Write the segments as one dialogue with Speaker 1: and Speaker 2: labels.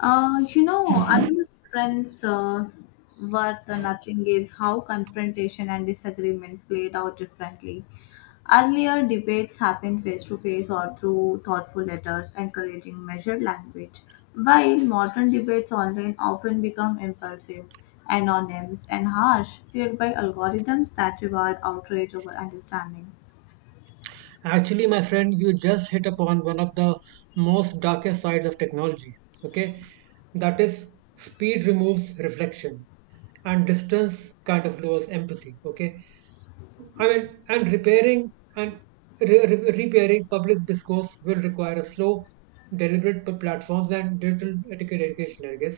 Speaker 1: Another difference worth nothing is how confrontation and disagreement played out differently. Earlier, debates happened face to face or through thoughtful letters, encouraging measured language, while modern debates online often become impulsive, anonymous, and harsh, steered by algorithms that reward outrage over understanding.
Speaker 2: Actually, my friend, you just hit upon one of the most darkest sides of technology. Okay, that is, speed removes reflection and distance kind of lowers empathy. Okay, I mean, and repairing and repairing public discourse will require a slow, deliberate platforms and digital etiquette education, I guess.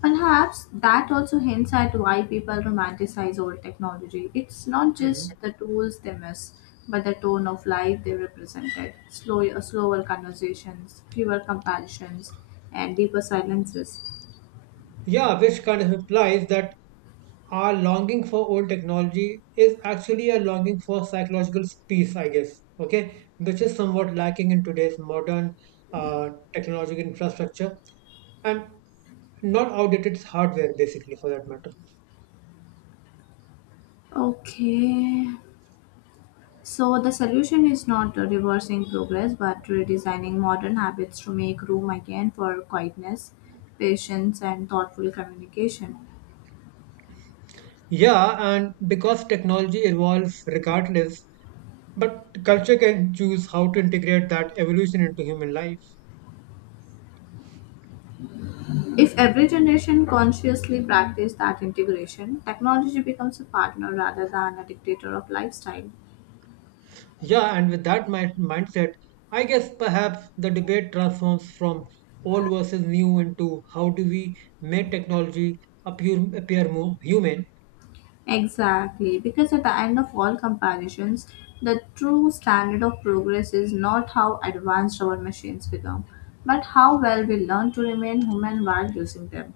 Speaker 1: Perhaps that also hints at why people romanticize old technology. It's not
Speaker 2: Hmm.
Speaker 1: just the tools they miss, but the tone of life they represented. Slower conversations, fewer comparisons, and deeper silences.
Speaker 2: Yeah, which kind of implies that our longing for old technology is actually a longing for psychological peace, I guess, okay, which is somewhat lacking in today's modern uh, technological infrastructure and not outdated hardware, basically, for that matter.
Speaker 1: Okay. So the solution is not reversing progress, but redesigning modern habits to make room again for quietness, patience, and thoughtful communication.
Speaker 2: Yeah, and because technology evolves regardless, but culture can choose how to integrate that evolution into human life.
Speaker 1: If every generation consciously practiced that integration, technology becomes a partner rather than a dictator of lifestyle.
Speaker 2: Yeah, and with that mindset, I guess perhaps the debate transforms from old versus new into how do we make technology appear more human.
Speaker 1: Exactly, because at the end of all comparisons, the true standard of progress is not how advanced our machines become, but how well we learn to remain human while using them.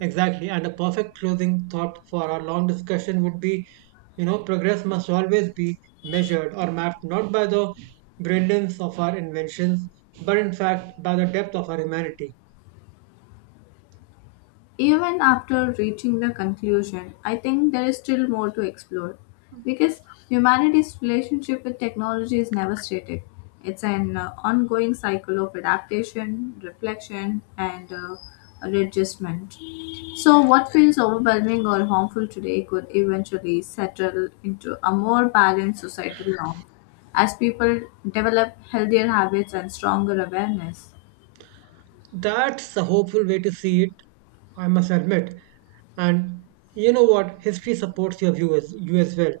Speaker 2: Exactly. And a perfect closing thought for our long discussion would be, you know, progress must always be measured or mapped not by the brilliance of our inventions, but in fact by the depth of our humanity.
Speaker 1: Even after reaching the conclusion, I think there is still more to explore because humanity's relationship with technology is never static. It's an ongoing cycle of adaptation, reflection, and readjustment. So, what feels overwhelming or harmful today could eventually settle into a more balanced societal norm as people develop healthier habits and stronger awareness.
Speaker 2: That's a hopeful way to see it, I must admit. And you know what? History supports your viewers, you as well.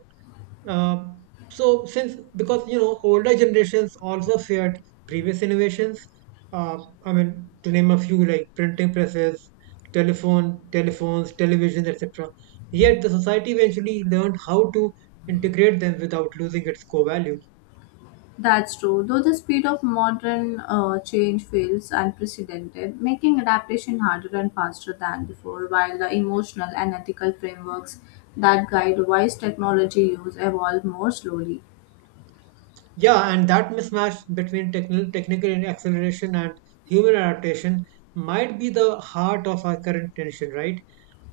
Speaker 2: Uh, so, since because you know, older generations also feared previous innovations. Uh, I mean, to name a few, like printing presses, telephones, television, etc. Yet the society eventually learned how to integrate them without losing its core value.
Speaker 1: That's true, though the speed of modern change feels unprecedented, making adaptation harder and faster than before, while the emotional and ethical frameworks that guide wise technology use evolve more slowly,
Speaker 2: Yeah, and that mismatch between technical acceleration and human adaptation might be the heart of our current tension, right?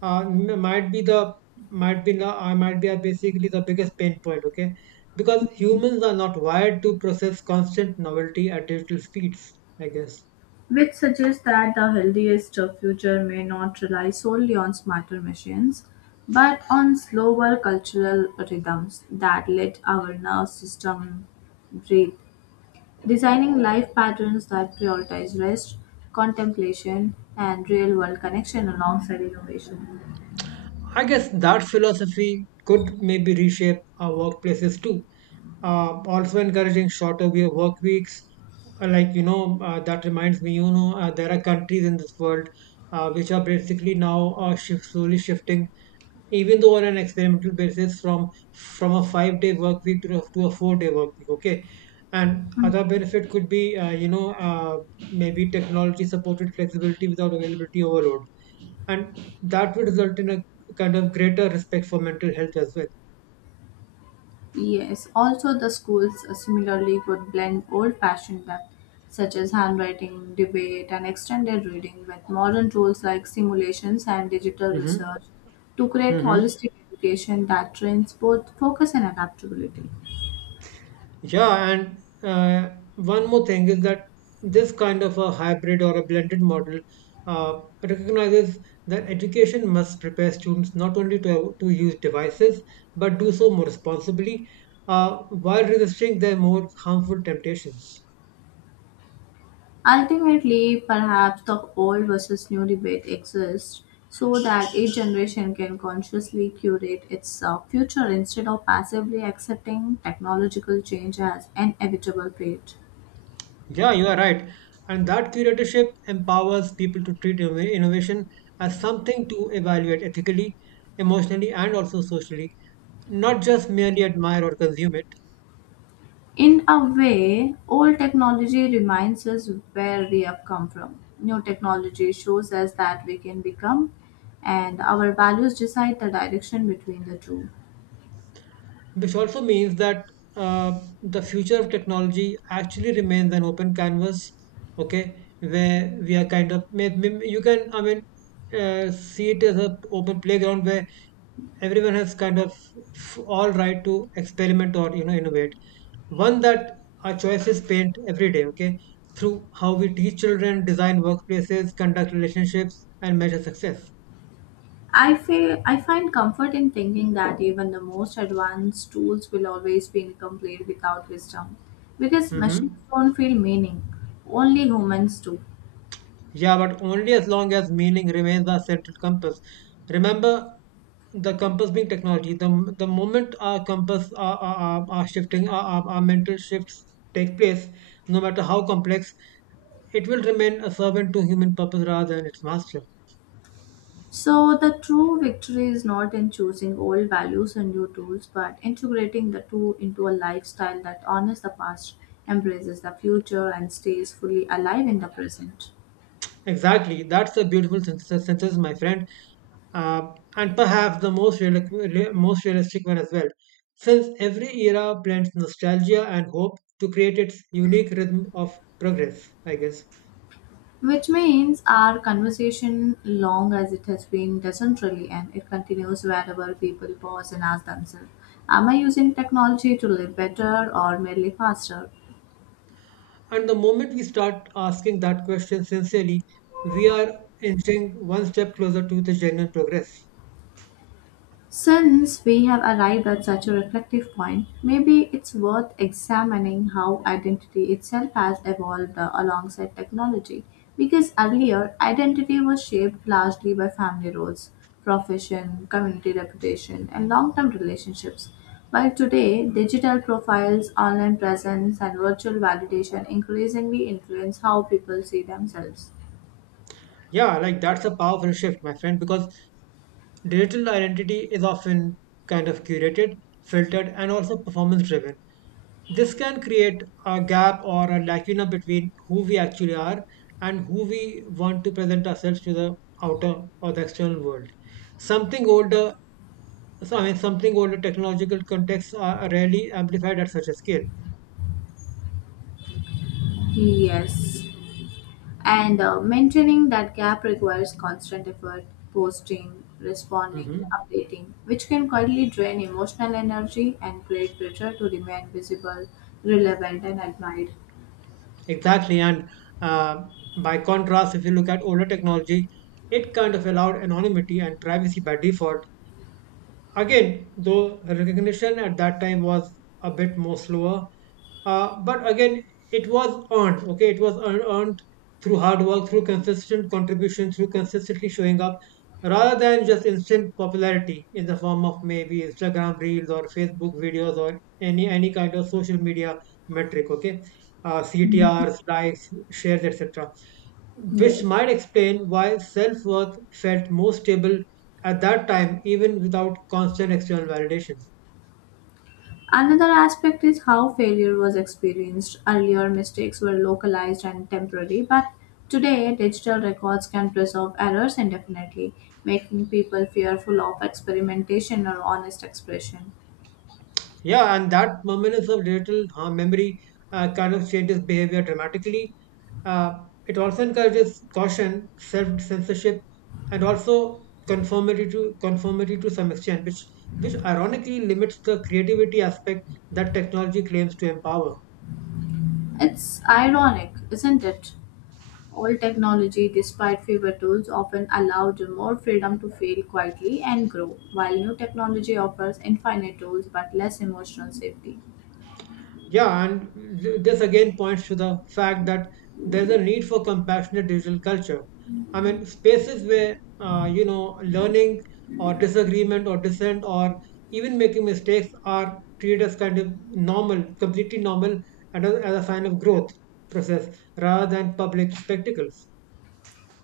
Speaker 2: Uh, m- might be the might be basically the biggest pain point. Okay, because humans are not wired to process constant novelty at digital speeds. I guess.
Speaker 1: which suggests that the healthiest future may not rely solely on smarter machines, but on slower cultural rhythms that let our nerve system breathe. Designing life patterns that prioritize rest, contemplation, and real world connection alongside innovation.
Speaker 2: I guess that philosophy could maybe reshape our workplaces too. Also encouraging shorter work weeks. Like, that reminds me, there are countries in this world which are basically now slowly shifting, even though on an experimental basis, from a 5-day work week to a 4-day work week. Okay, and other benefit could be, maybe technology supported flexibility without availability overload, and that would result in a kind of greater respect for mental health as well.
Speaker 1: Yes, also the schools similarly could blend old fashioned methods such as handwriting, debate, and extended reading with modern tools like simulations and digital
Speaker 2: Hmm.
Speaker 1: research to create
Speaker 2: Hmm.
Speaker 1: holistic education that trains both focus and adaptability.
Speaker 2: Yeah, and one more thing is that this kind of a hybrid or a blended model recognizes that education must prepare students not only to use devices but do so more responsibly, uh, while resisting their more harmful temptations.
Speaker 1: Ultimately, perhaps the old versus new debate exists so that each generation can consciously curate its future instead of passively accepting technological change as an inevitable fate.
Speaker 2: Yeah, you are right. And that curatorship empowers people to treat innovation as something to evaluate ethically, emotionally, and also socially, not just merely admire or consume it.
Speaker 1: In a way, old technology reminds us where we have come from. New technology shows us that we can become, and our values decide the direction between the two.
Speaker 2: Which also means that the future of technology actually remains an open canvas, okay, where we are kind of, you can, I mean, see it as an open playground where everyone has kind of all right to experiment or innovate, one that our choices paint every day, okay, through how we teach children, design workplaces, conduct relationships, and measure success.
Speaker 1: I feel I find comfort in thinking that even the most advanced tools will always be incomplete without wisdom, because machines
Speaker 2: Hmm.
Speaker 1: don't feel meaning, only humans do.
Speaker 2: Yeah, but only as long as meaning remains our central compass. Remember, the compass being technology. The moment our compass are shifting, our mental shifts take place, no matter how complex, it will remain a servant to human purpose rather than its master.
Speaker 1: So the true victory is not in choosing old values and new tools, but integrating the two into a lifestyle that honors the past, embraces the future, and stays fully alive in the present.
Speaker 2: Exactly. That's a beautiful synthesis, my friend, uh, and perhaps the most realistic one as well. Since every era blends nostalgia and hope to create its unique rhythm of progress, I guess.
Speaker 1: Which means our conversation, long as it has been, doesn't really end. It continues wherever people pause and ask themselves, am I using technology to live better or merely faster?
Speaker 2: And the moment we start asking that question sincerely, we are inching one step closer to the genuine progress.
Speaker 1: Since we have arrived at such a reflective point, maybe it's worth examining how identity itself has evolved alongside technology. Because earlier, identity was shaped largely by family roles, profession, community reputation, and long term relationships. While today, digital profiles, online presence, and virtual validation increasingly influence how people see themselves.
Speaker 2: Yeah, like that's a powerful shift, my friend, because digital identity is often kind of curated, filtered, and also performance driven. This can create a gap or a lacuna between who we actually are and who we want to present ourselves to the outer or the external world. Something older, I mean, something older technological contexts are rarely amplified at such a scale.
Speaker 1: Yes. And maintaining that gap requires constant effort, posting, responding,
Speaker 2: Hmm.
Speaker 1: updating, which can quietly drain emotional energy and create pressure to remain visible, relevant, and admired.
Speaker 2: Exactly. And uh, by contrast, if you look at older technology, it kind of allowed anonymity and privacy by default. Again, though recognition at that time was a bit more slower, but again, it was earned. Okay, it was earned through hard work, through consistent contribution, through consistently showing up, rather than just instant popularity in the form of maybe Instagram reels or Facebook videos or any kind of social media metric. Okay,
Speaker 1: Mhm.
Speaker 2: CTRs, likes, shares, etc.,
Speaker 1: Yes.
Speaker 2: which might explain why self worth felt more stable at that time, even without constant external validation.
Speaker 1: Another aspect is how failure was experienced. Earlier, mistakes were localized and temporary, but today, digital records can preserve errors indefinitely, making people fearful of experimentation or honest expression.
Speaker 2: Yeah, and that dominance of digital memory kind of changes behavior dramatically. Uh, it also encourages caution, self censorship, and also conformity to some extent, which ironically limits the creativity aspect that technology claims to empower.
Speaker 1: It's ironic, isn't it? All technology, despite fewer tools, often allowed more freedom to fail quietly and grow, while new technology offers infinite tools but less emotional safety.
Speaker 2: Yeah, and this again points to the fact that there's a need for compassionate digital culture. I mean, spaces where, learning or disagreement or dissent or even making mistakes are treated as kind of normal, completely normal, and as a sign of growth process rather than public spectacles.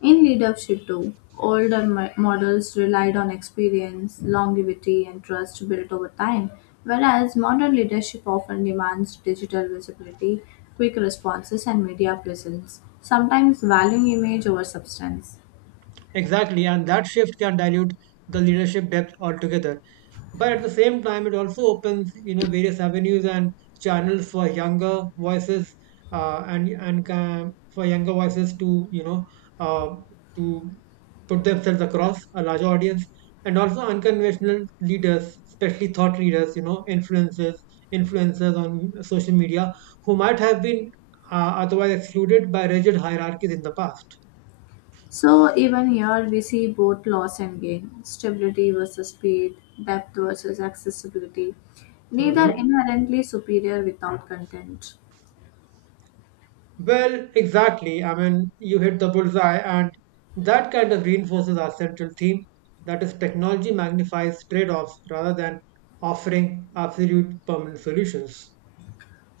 Speaker 1: In leadership, too, models relied on experience, longevity, and trust built over time, whereas modern leadership often demands digital visibility, quick responses, and media presence, sometimes valuing image over substance.
Speaker 2: Exactly, and that shift can dilute the leadership depth altogether. But at the same time, it also opens, you know, various avenues and channels for younger voices, for younger voices uh, to put themselves across a larger audience, and also unconventional leaders, especially thought leaders, you know, influencers on social media, who might have been uh, otherwise excluded by rigid hierarchies in the past.
Speaker 1: So even here we see both loss and gain, stability versus speed, depth versus accessibility, neither
Speaker 2: Hmm.
Speaker 1: inherently superior without content.
Speaker 2: Well, exactly. I mean, you hit the bullseye, and that kind of reinforces our central theme, that is, technology magnifies trade offs rather than offering absolute permanent solutions.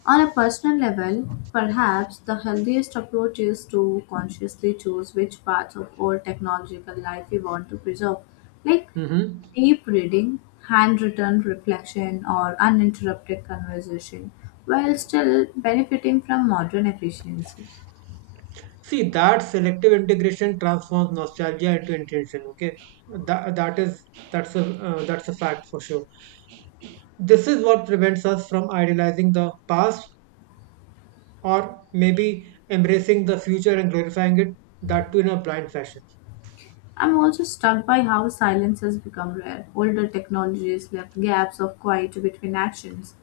Speaker 1: On a personal level, perhaps the healthiest approach is to consciously choose which parts of our technological life we want to preserve, like
Speaker 2: Mhm.
Speaker 1: deep reading, handwritten reflection, or uninterrupted conversation, while still benefiting from modern efficiency.
Speaker 2: See, that selective integration transforms nostalgia into intention. Okay, that, that is that's a fact for sure. This is what prevents us from idealizing the past or maybe embracing the future and glorifying it. That too in a blind fashion.
Speaker 1: I'm also struck by how silence has become rare. Older technologies left gaps of quiet between actions,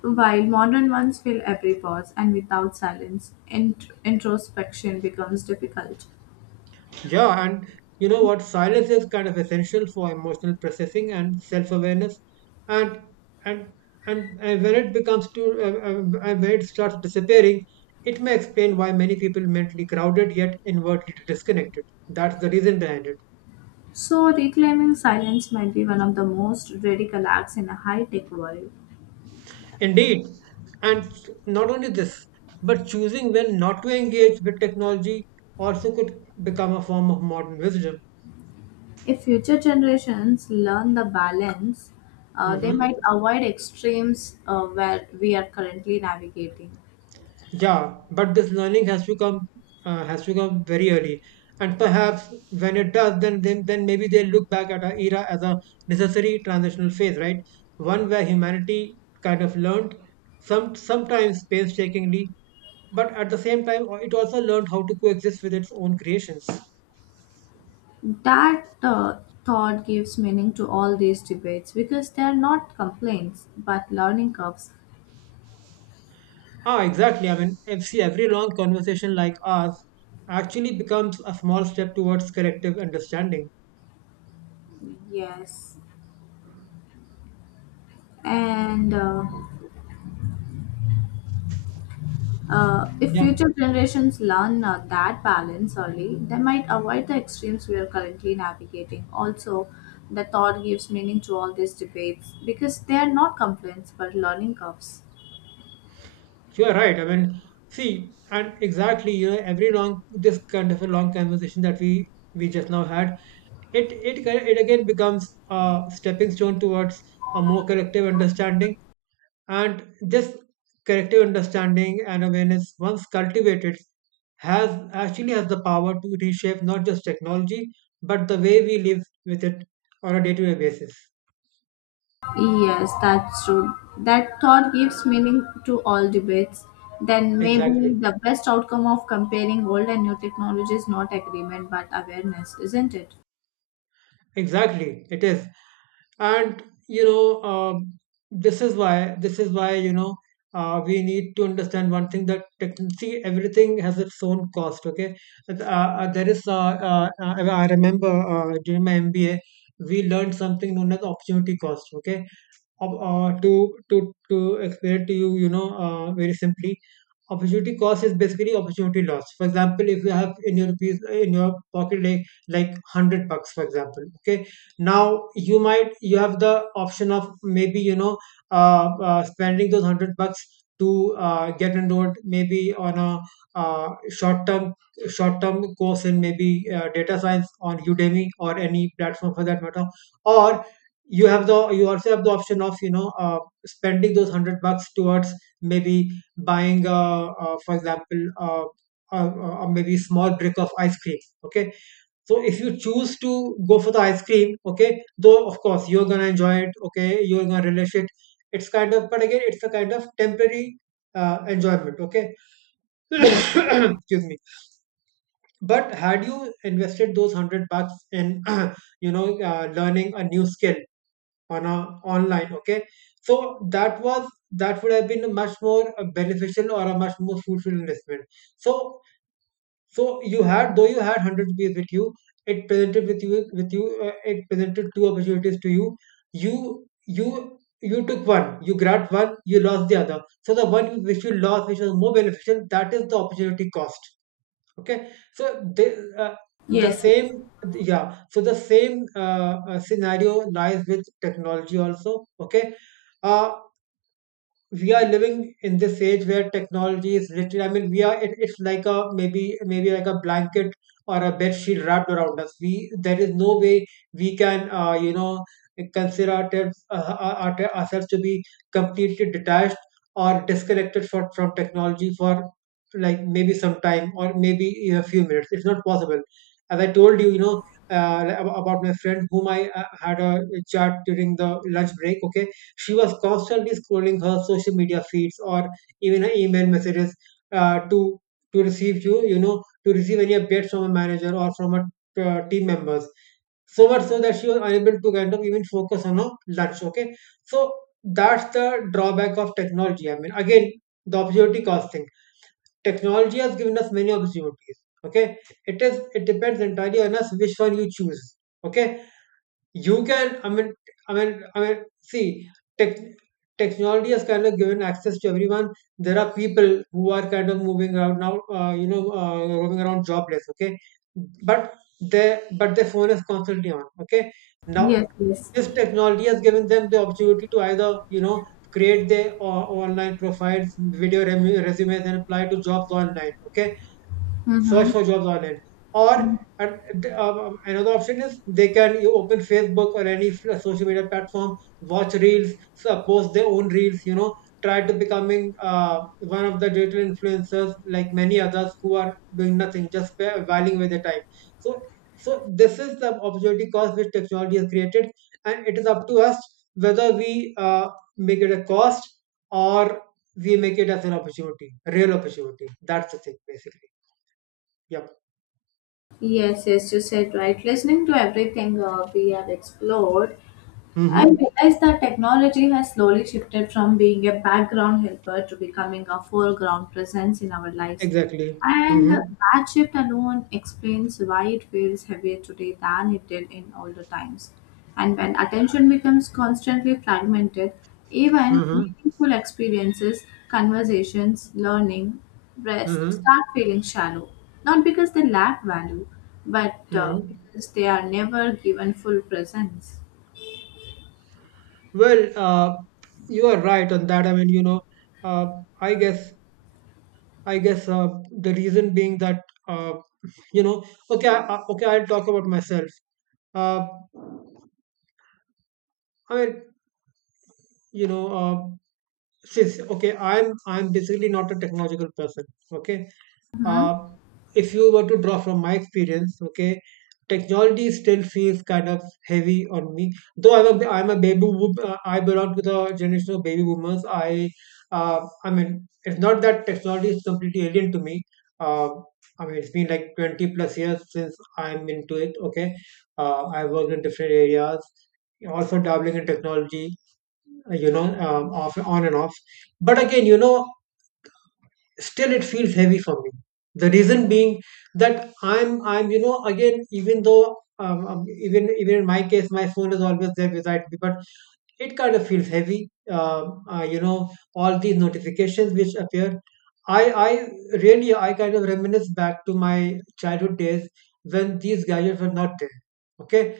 Speaker 1: while modern ones fill every pause, and without silence, introspection becomes difficult.
Speaker 2: Yeah, and you know what? Silence is kind of essential for emotional processing and self-awareness, and and and when it starts disappearing, it may explain why many people mentally crowded yet inwardly disconnected. That's the reason behind it.
Speaker 1: So, reclaiming silence might be one of the most radical acts in a high tech world.
Speaker 2: Indeed, and not only this, but choosing when not to engage with technology also could become a form of modern wisdom.
Speaker 1: If future generations learn the balance, they
Speaker 2: Hmm.
Speaker 1: might avoid extremes where we are currently navigating.
Speaker 2: Yeah, but this learning has to come, has to come very early, and perhaps when it does, then maybe they look back at our era as a necessary transitional phase, right? One where humanity kind of learned, sometimes painstakingly, but at the same time it also learned how to coexist with its own creations.
Speaker 1: That thought gives meaning to all these debates because they are not complaints but learning curves.
Speaker 2: Ah, exactly. I mean, if see, every long conversation like ours actually becomes a small step towards collective understanding.
Speaker 1: Yes. And if
Speaker 2: Yeah.
Speaker 1: future generations learn that balance early, they might avoid the extremes we are currently navigating. Also, the thought gives meaning to all these debates because they are not complaints but learning curves.
Speaker 2: You're right. I mean, see, and exactly, you know, every long this kind of a long conversation that we just now had, it again becomes a stepping stone towards a more collective understanding, and this collective understanding and awareness, once cultivated, has actually has the power to reshape not just technology but the way we live with it on a day-to-day basis.
Speaker 1: Yes, that's true. That thought gives meaning to all debates. Then maybe
Speaker 2: Exactly.
Speaker 1: the best outcome of comparing old and new technology is not agreement but awareness, isn't it?
Speaker 2: Exactly, it is. And you know, this is why we need to understand one thing that see everything has its own cost. Okay, there is I remember during my MBA we learned something known as opportunity cost. Okay, Ob- uh, to to explain it to you, very simply, opportunity cost is basically opportunity loss. For example, if you have in your piece, in your pocket like 100 bucks, for example, okay, now you have the option of maybe spending those 100 bucks to get enrolled maybe on a uh, short term short term course in maybe data science on Udemy or any platform for that matter, or you also have the option of spending those 100 bucks towards maybe buying for example maybe small brick of ice cream. Okay, so if you choose to go for the ice cream, okay, though of course you're gonna enjoy it, okay, you're gonna relish it. It's kind of but again it's a kind of temporary enjoyment. Okay.
Speaker 1: Yes,
Speaker 2: Excuse me. But had you invested those 100 bucks in learning a new skill on a online, okay. So that was that would have been a much more beneficial or a much more fruitful investment. So you had, though you had 100 rupees with you, it presented with you it presented two opportunities to you. You You took one, you grabbed one, you lost the other, so the one which you lost which was more beneficial, that is the opportunity cost. Okay, so
Speaker 1: yes, yes,
Speaker 2: yeah, so the same scenario lies with technology also. Okay, uh, we are living in this age where technology is literally, I mean, we are it, it's like a maybe like a blanket or a bed sheet wrapped around us. We There is no way we can consider ourselves to be completely detached or disconnected from technology for like maybe some time or maybe a few minutes. It's not possible. As I told you, about my friend whom I had a chat during the lunch break, okay, she was constantly scrolling her social media feeds or even her email messages uh, to to receive to receive any updates from a manager or from her team members. So much so that she was unable to kind of even focus on her lunch. Okay, so that's the drawback of technology. I mean, again, the opportunity cost thing. Technology has given us many opportunities. Okay, it depends entirely on us which one you choose. Okay, you can I mean I mean I mean see, tech, technology has kind of given access to everyone. There are people who are kind of moving around now, roaming around jobless, okay, but they but their phone is constantly on. Okay, now
Speaker 1: yes, yes.
Speaker 2: this technology has given them the opportunity to either create their online profiles, resumes, and apply to jobs online, okay, search
Speaker 1: Mm-hmm.
Speaker 2: for jobs on it, or
Speaker 1: Mm-hmm.
Speaker 2: uh, another option is they can you open Facebook or any social media platform, watch reels, post their own reels, you know, try to becoming one of the digital influencers, like many others who are doing nothing, just whiling away their time. So so this is the opportunity cost which technology has created, and it is up to us whether we make it a cost or we make it as an opportunity, real opportunity. That's the thing basically. Yeah.
Speaker 1: Yes, yes, you said right. Listening to everything we have explored, I
Speaker 2: Mhm.
Speaker 1: realize that technology has slowly shifted from being a background helper to becoming a foreground presence in our lives.
Speaker 2: Exactly.
Speaker 1: And
Speaker 2: Mhm.
Speaker 1: that shift alone explains why it feels heavier today than it did in older times. And when attention becomes constantly fragmented, even
Speaker 2: Mhm.
Speaker 1: meaningful experiences, conversations, learning, rest
Speaker 2: Mhm.
Speaker 1: start feeling shallow. Not because they lack value, but
Speaker 2: Mhm.
Speaker 1: because they are never given full presence.
Speaker 2: Well, you are right on that. I mean, you know, uh, I guess, I guess the reason being that, uh, you know, okay, okay, I'll talk about myself. Uh, I mean, you know, uh, since, okay, I'm basically not a technological person. Okay,
Speaker 1: Mhm.
Speaker 2: uh, if you were to draw from my experience, okay, technology still feels kind of heavy on me. Though I'm a I belong to the generation of baby boomers. I mean, it's not that technology is completely alien to me. uh, I mean, it's been like 20 plus years since I'm into it. Okay, I worked in different areas, also dabbling in technology, off, on and off. But again, you know, still it feels heavy for me. The reason being that you know, again, even though, even in my case, my phone is always there beside me, but it kind of feels heavy. You know, all these notifications which appear. I really, I kind of reminisce back to my childhood days when these gadgets were not there. Okay,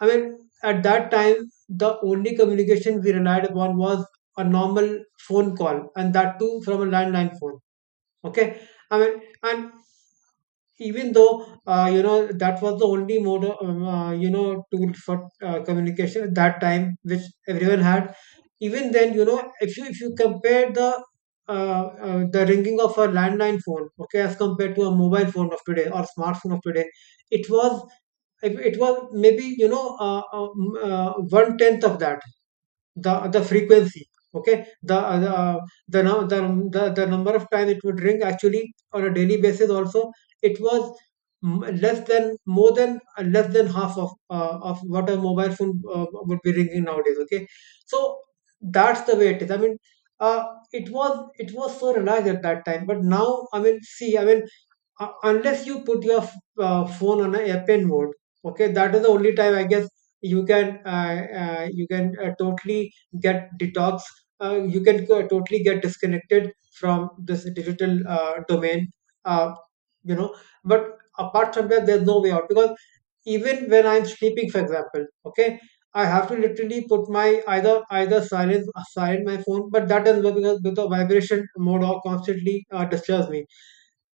Speaker 2: I mean, at that time, the only communication we relied upon was a normal phone call, and that too from a landline phone. Okay, I mean, and even though, you know, that was the only mode of, you know, tool for communication at that time, which everyone had. Even then, you know, if you compare the ringing of a landline phone, okay, as compared to a mobile phone of today or smartphone of today, it was, if it was maybe, one tenth of that, the frequency. Okay, the, nu- the number of times it would ring actually on a daily basis also, it was less than half of what a mobile phone would be ringing nowadays. Okay, so that's the way it is. I mean, uh, it was, so relaxed at that time, but now, I mean, see, I mean, unless you put your phone on a airplane mode, okay, that is the only time I guess you can uh, you can totally get detox, you can totally get disconnected from this digital domain, uh, you know but apart from that there's no way out, because even when I'm sleeping, for example, okay, I have to literally put my, either silence aside my phone, but that doesn't work because, the vibration mode or constantly disturbs me.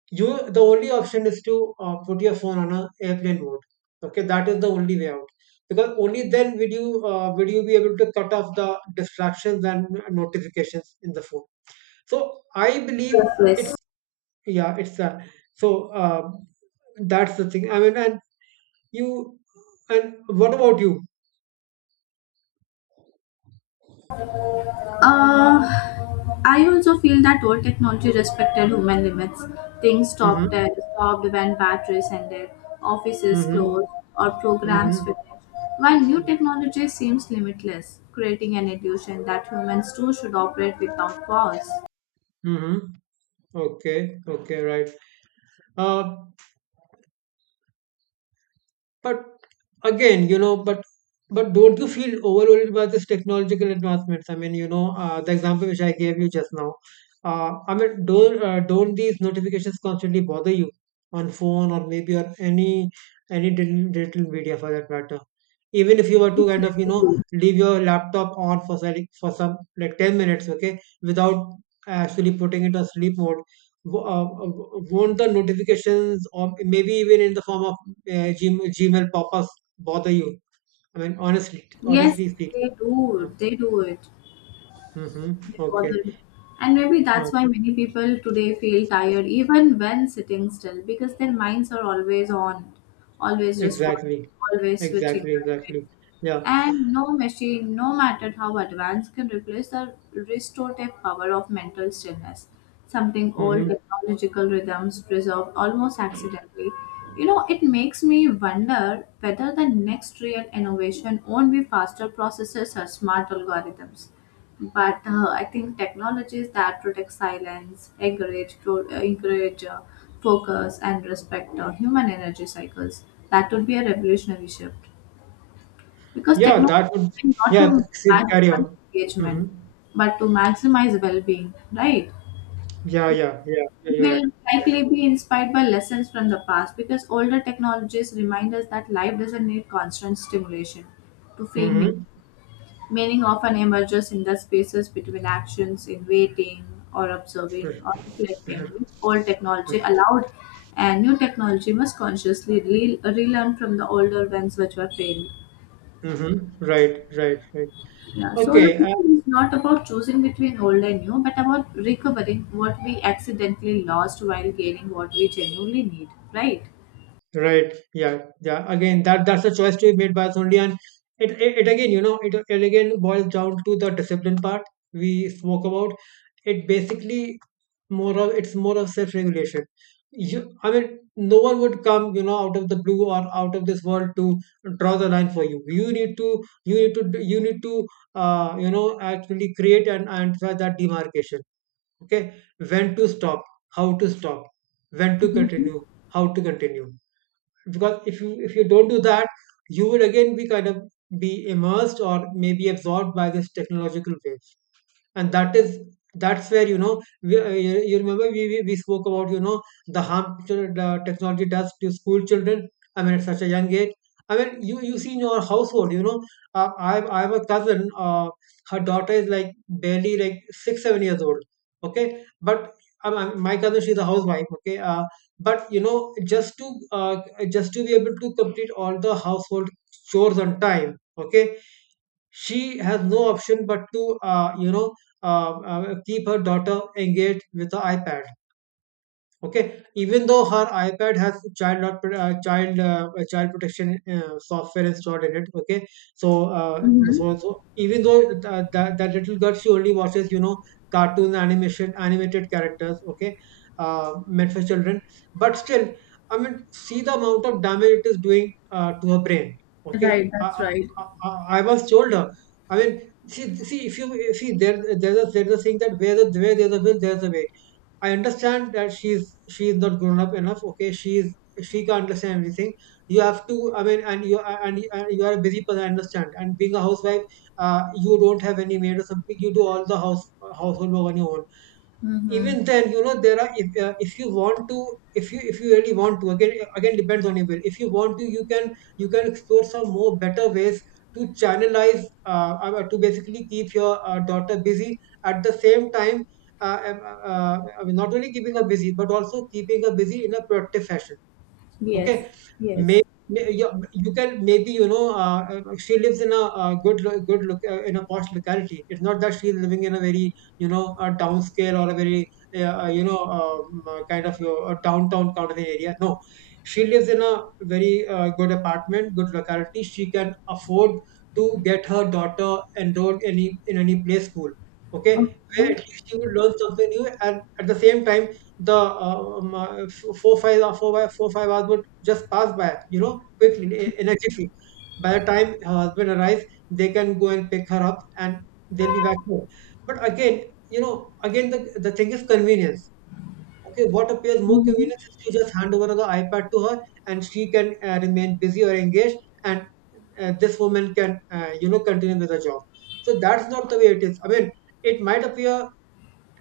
Speaker 2: You The only option is to put your phone on a airplane mode. Okay, that is the only way out, because only then will you be able to cut off the distractions and notifications in the phone. So I believe
Speaker 1: Yes,
Speaker 2: it's,
Speaker 1: yes.
Speaker 2: yeah, it's so that's the thing. I mean, and you and what about you?
Speaker 1: Uh, I also feel that old technology respected human limits. Things
Speaker 2: Mm-hmm,
Speaker 1: stopped, stopped when batteries ended, offices
Speaker 2: mm-hmm,
Speaker 1: closed, or programs
Speaker 2: mm-hmm,
Speaker 1: finished. While new
Speaker 2: mm-hmm.
Speaker 1: technology seems limitless, creating an illusion that humans too should operate without pause.
Speaker 2: Mm-hmm. Okay. Okay, right. uh, But again, you know, but don't you feel overwhelmed by this technological advancements? I mean, you know, the example which I gave you just now. I mean, don't these notifications constantly bother you on phone or maybe on any digital media for that matter? Even if you were
Speaker 1: Yes,
Speaker 2: to kind
Speaker 1: yes,
Speaker 2: of, you
Speaker 1: they
Speaker 2: know,
Speaker 1: do.
Speaker 2: leave your laptop on for some like 10 minutes, okay, without actually putting it on sleep mode, won't the notifications or maybe even in the form of uh, Gmail pop-ups bother you? I mean,
Speaker 1: Yes,
Speaker 2: honestly speaking.
Speaker 1: they
Speaker 2: Yeah.
Speaker 1: do. They do it.
Speaker 2: Mm-hmm. Okay.
Speaker 1: It. And maybe
Speaker 2: Uh,
Speaker 1: that's why many people today feel tired even when sitting still because their minds are always on, always responding,
Speaker 2: exactly.
Speaker 1: always switching.
Speaker 2: Exactly. Yeah.
Speaker 1: And no machine, no matter how advanced, can replace the restorative power of mental stillness, something old
Speaker 2: Mm-hmm.
Speaker 1: technological rhythms preserve almost accidentally. You know, it makes me wonder whether the next real innovation won't be faster processors or smart algorithms. But I think technologies that protect silence, encourage focus, and respect human energy cycles, that would be a revolutionary shift. Because
Speaker 2: Yeah.
Speaker 1: technology
Speaker 2: That would.
Speaker 1: is meant not
Speaker 2: Yeah.
Speaker 1: to
Speaker 2: See, carry
Speaker 1: maximize
Speaker 2: on. Mm-hmm.
Speaker 1: engagement, but to maximize well-being, right?
Speaker 2: Yeah. Yeah.
Speaker 1: It
Speaker 2: You're right.
Speaker 1: will likely be inspired by lessons from the past because older technologies remind us that life doesn't need constant stimulation to feel meaning.
Speaker 2: Mm-hmm.
Speaker 1: Meaning often emerges in the spaces between actions, in waiting or observing or
Speaker 2: Mm-hmm.
Speaker 1: reflecting, which old technology allowed, and new technology must consciously relearn from the older ones which were failed.
Speaker 2: Mm-hmm. Right. Right.
Speaker 1: Yeah, so the
Speaker 2: Okay.
Speaker 1: future is not about choosing between old and new, but about recovering what we accidentally lost while gaining what we genuinely need, right?
Speaker 2: Right. Yeah. Again, that's a choice to be made by us only, and it again, you know, it again boils down to the discipline part we spoke about. It basically, more of it's more of self-regulation. I mean, no one would come, you know, out of the blue or out of this world to draw the line for you. You need to, you know, actually create and try that demarcation. Okay, when to stop, how to stop, when to
Speaker 1: Mm-hmm.
Speaker 2: continue, how to continue, because if you don't do that, you would again be kind of be immersed or maybe absorbed by this technological wave. And that is, that's where, you know, we, you you remember we spoke about, you know, the harm the technology does to school children. I mean, at such a young age, I mean, you see in your household, you know, I have a cousin. Her daughter is like barely like 6-7 years old. Okay, but my cousin, she's a housewife, okay, but you know, just to uh, just to be able to complete all the household chores on time, okay, she has no option but to, keep her daughter engaged with the iPad. Okay, even though her iPad has child not pro- child child protection software installed in it. Okay, so,
Speaker 1: Mm-hmm.
Speaker 2: even though that little girl, she only watches, you know, cartoon animation, animated characters, okay, meant for children, but still, I mean, see the amount of damage it is doing to her brain. Okay, I, I once told her, I mean, see, if you see, there's a, thing that where the, where there's a will there's a way. I understand that she is not grown up enough. Okay, she is, she can't understand everything. You have to, I mean, and you and, you are a busy person. I understand. And being a housewife, you don't have any maid or something. You do all the household work on your own. Even then, there are, if you want to, if you really want to, again depends on your will. If you want to, you can explore some more better ways to channelize, to basically keep your daughter busy at the same time. I mean, not only keeping her busy but also keeping her busy in a productive fashion.
Speaker 1: Yes.
Speaker 2: Okay, may,
Speaker 1: Yes.
Speaker 2: you can maybe, she lives in a, good lo- good look in a posh locality. It's not that she's living in a very, a downscale or a very, kind of, your a downtown kind of an area. No, she lives in a very good apartment, good locality. She can afford to get her daughter enrolled, any in any play school. Okay, where
Speaker 1: Okay.
Speaker 2: at least she will learn something new, and at the same time, the four five hours would just pass by, quickly, energetically. By the time her husband arrives, they can go and pick her up, and they'll be back home. But again, the, thing is convenience. Okay, what appears more
Speaker 1: Mm-hmm.
Speaker 2: convenience is to just hand over the iPad to her, and she can, remain busy or engaged, and, this woman can, continue with her job. So that's not the way it is. I mean, it might appear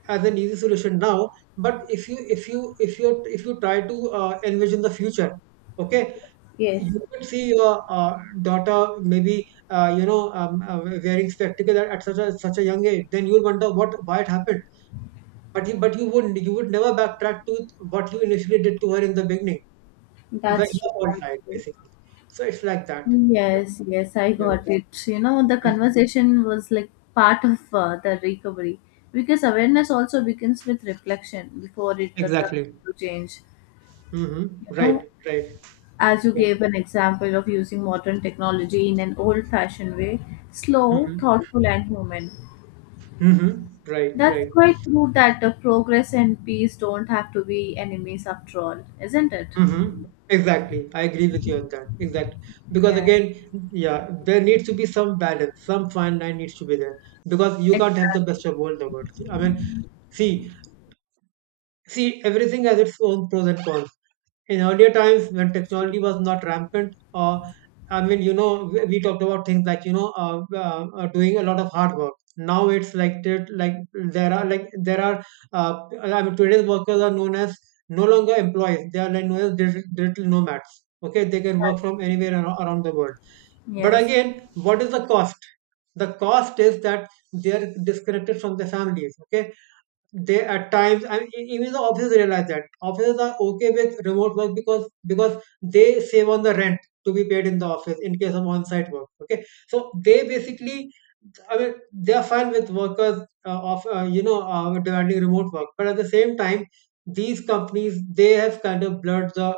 Speaker 2: as an easy solution now, but if you, if you try to envision the future. Okay,
Speaker 1: Yes.
Speaker 2: you could see your daughter maybe, wearing spectacles at, such a, young age, then you'll wonder what, why it happened. But you, but you wouldn't, you would never backtrack to what you initially did to her in the beginning, where
Speaker 1: That's
Speaker 2: you,
Speaker 1: true.
Speaker 2: all
Speaker 1: That's
Speaker 2: right,
Speaker 1: true.
Speaker 2: basically. So it's like that. Yeah,
Speaker 1: Yes. Yes. I
Speaker 2: yeah.
Speaker 1: got Yeah. it. You know, the
Speaker 2: Hmm.
Speaker 1: conversation was like part of the recovery because awareness also begins with reflection before it turns
Speaker 2: Exactly.
Speaker 1: to change.
Speaker 2: Hmm,
Speaker 1: You
Speaker 2: right,
Speaker 1: know,
Speaker 2: right.
Speaker 1: as you
Speaker 2: Yeah.
Speaker 1: gave an example of using modern technology in an old fashioned way, slow,
Speaker 2: Hmm,
Speaker 1: thoughtful, and human.
Speaker 2: hmm. Right,
Speaker 1: That's
Speaker 2: right.
Speaker 1: quite true that progress and peace don't have to be enemies after all, isn't it?
Speaker 2: Mm-hmm. Exactly. I agree with you on that. Exactly. Because
Speaker 1: Yes,
Speaker 2: again, yeah, there needs to be some balance, some fine line needs to be there. Because you can't have the
Speaker 1: exactly.
Speaker 2: best of both the worlds. I mean, see, see, everything has its own pros and cons. In earlier times, when
Speaker 1: True.
Speaker 2: technology was not rampant, or I mean, you know, we talked about things like, you know, doing a lot of hard work. Now it's like that, like there are, like there are. I mean, today's workers are known as no longer employees. They are like known as digital, nomads. Okay, they can work
Speaker 1: That's
Speaker 2: from anywhere, around the world. But
Speaker 1: yes,
Speaker 2: again, what is the cost? The cost is that they are disconnected from their families. Okay, they at times, I mean, even the offices realize that offices are okay with remote work, because they save on the rent to be paid in the office in case of on-site work. Okay, so they basically, I mean, they are fine with workers, of you know demanding remote work. But at the same time, these companies, they have kind of blurred the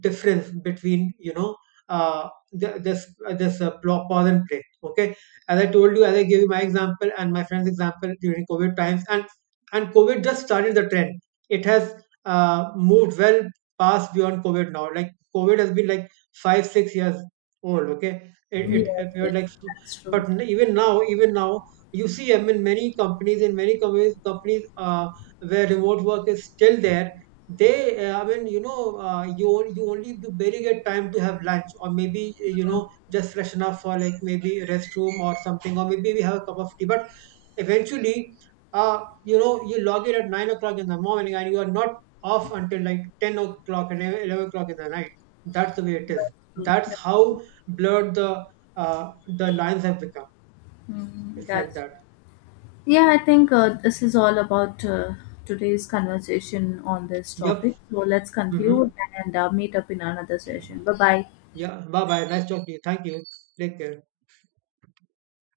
Speaker 2: difference between, you know, the, this this pl- pause and play. Okay, as I told you, as I gave you my example and my friend's example during COVID times, and COVID just started the trend. It has moved well past beyond COVID now. Like COVID has been like 5-6 years old. Okay,
Speaker 1: yes,
Speaker 2: it,
Speaker 1: yes,
Speaker 2: appeared like,
Speaker 1: that's true.
Speaker 2: but, even now, even now. You see, I mean, many companies, where remote work is still there, they, I mean, you know, you, you only do barely get time to have lunch, or maybe, you know, just freshen up for like maybe restroom or something, or maybe we have a cup of tea. But eventually, uh you know, you log in at 9 o'clock in the morning and you are not off until like 10 o'clock and 11 eleven o'clock in the night. That's the way it
Speaker 1: That's
Speaker 2: is.
Speaker 1: true.
Speaker 2: That's
Speaker 1: That's true.
Speaker 2: how blurred the, the lines have become.
Speaker 1: Mm,
Speaker 2: It's like
Speaker 1: that's
Speaker 2: that.
Speaker 1: yeah. I think this is all about today's conversation on this
Speaker 2: Yep.
Speaker 1: topic. So let's conclude
Speaker 2: Mm-hmm.
Speaker 1: and meet up in another session. Bye bye.
Speaker 2: Yeah, bye bye. Nice talking to you. Thank you. Take care.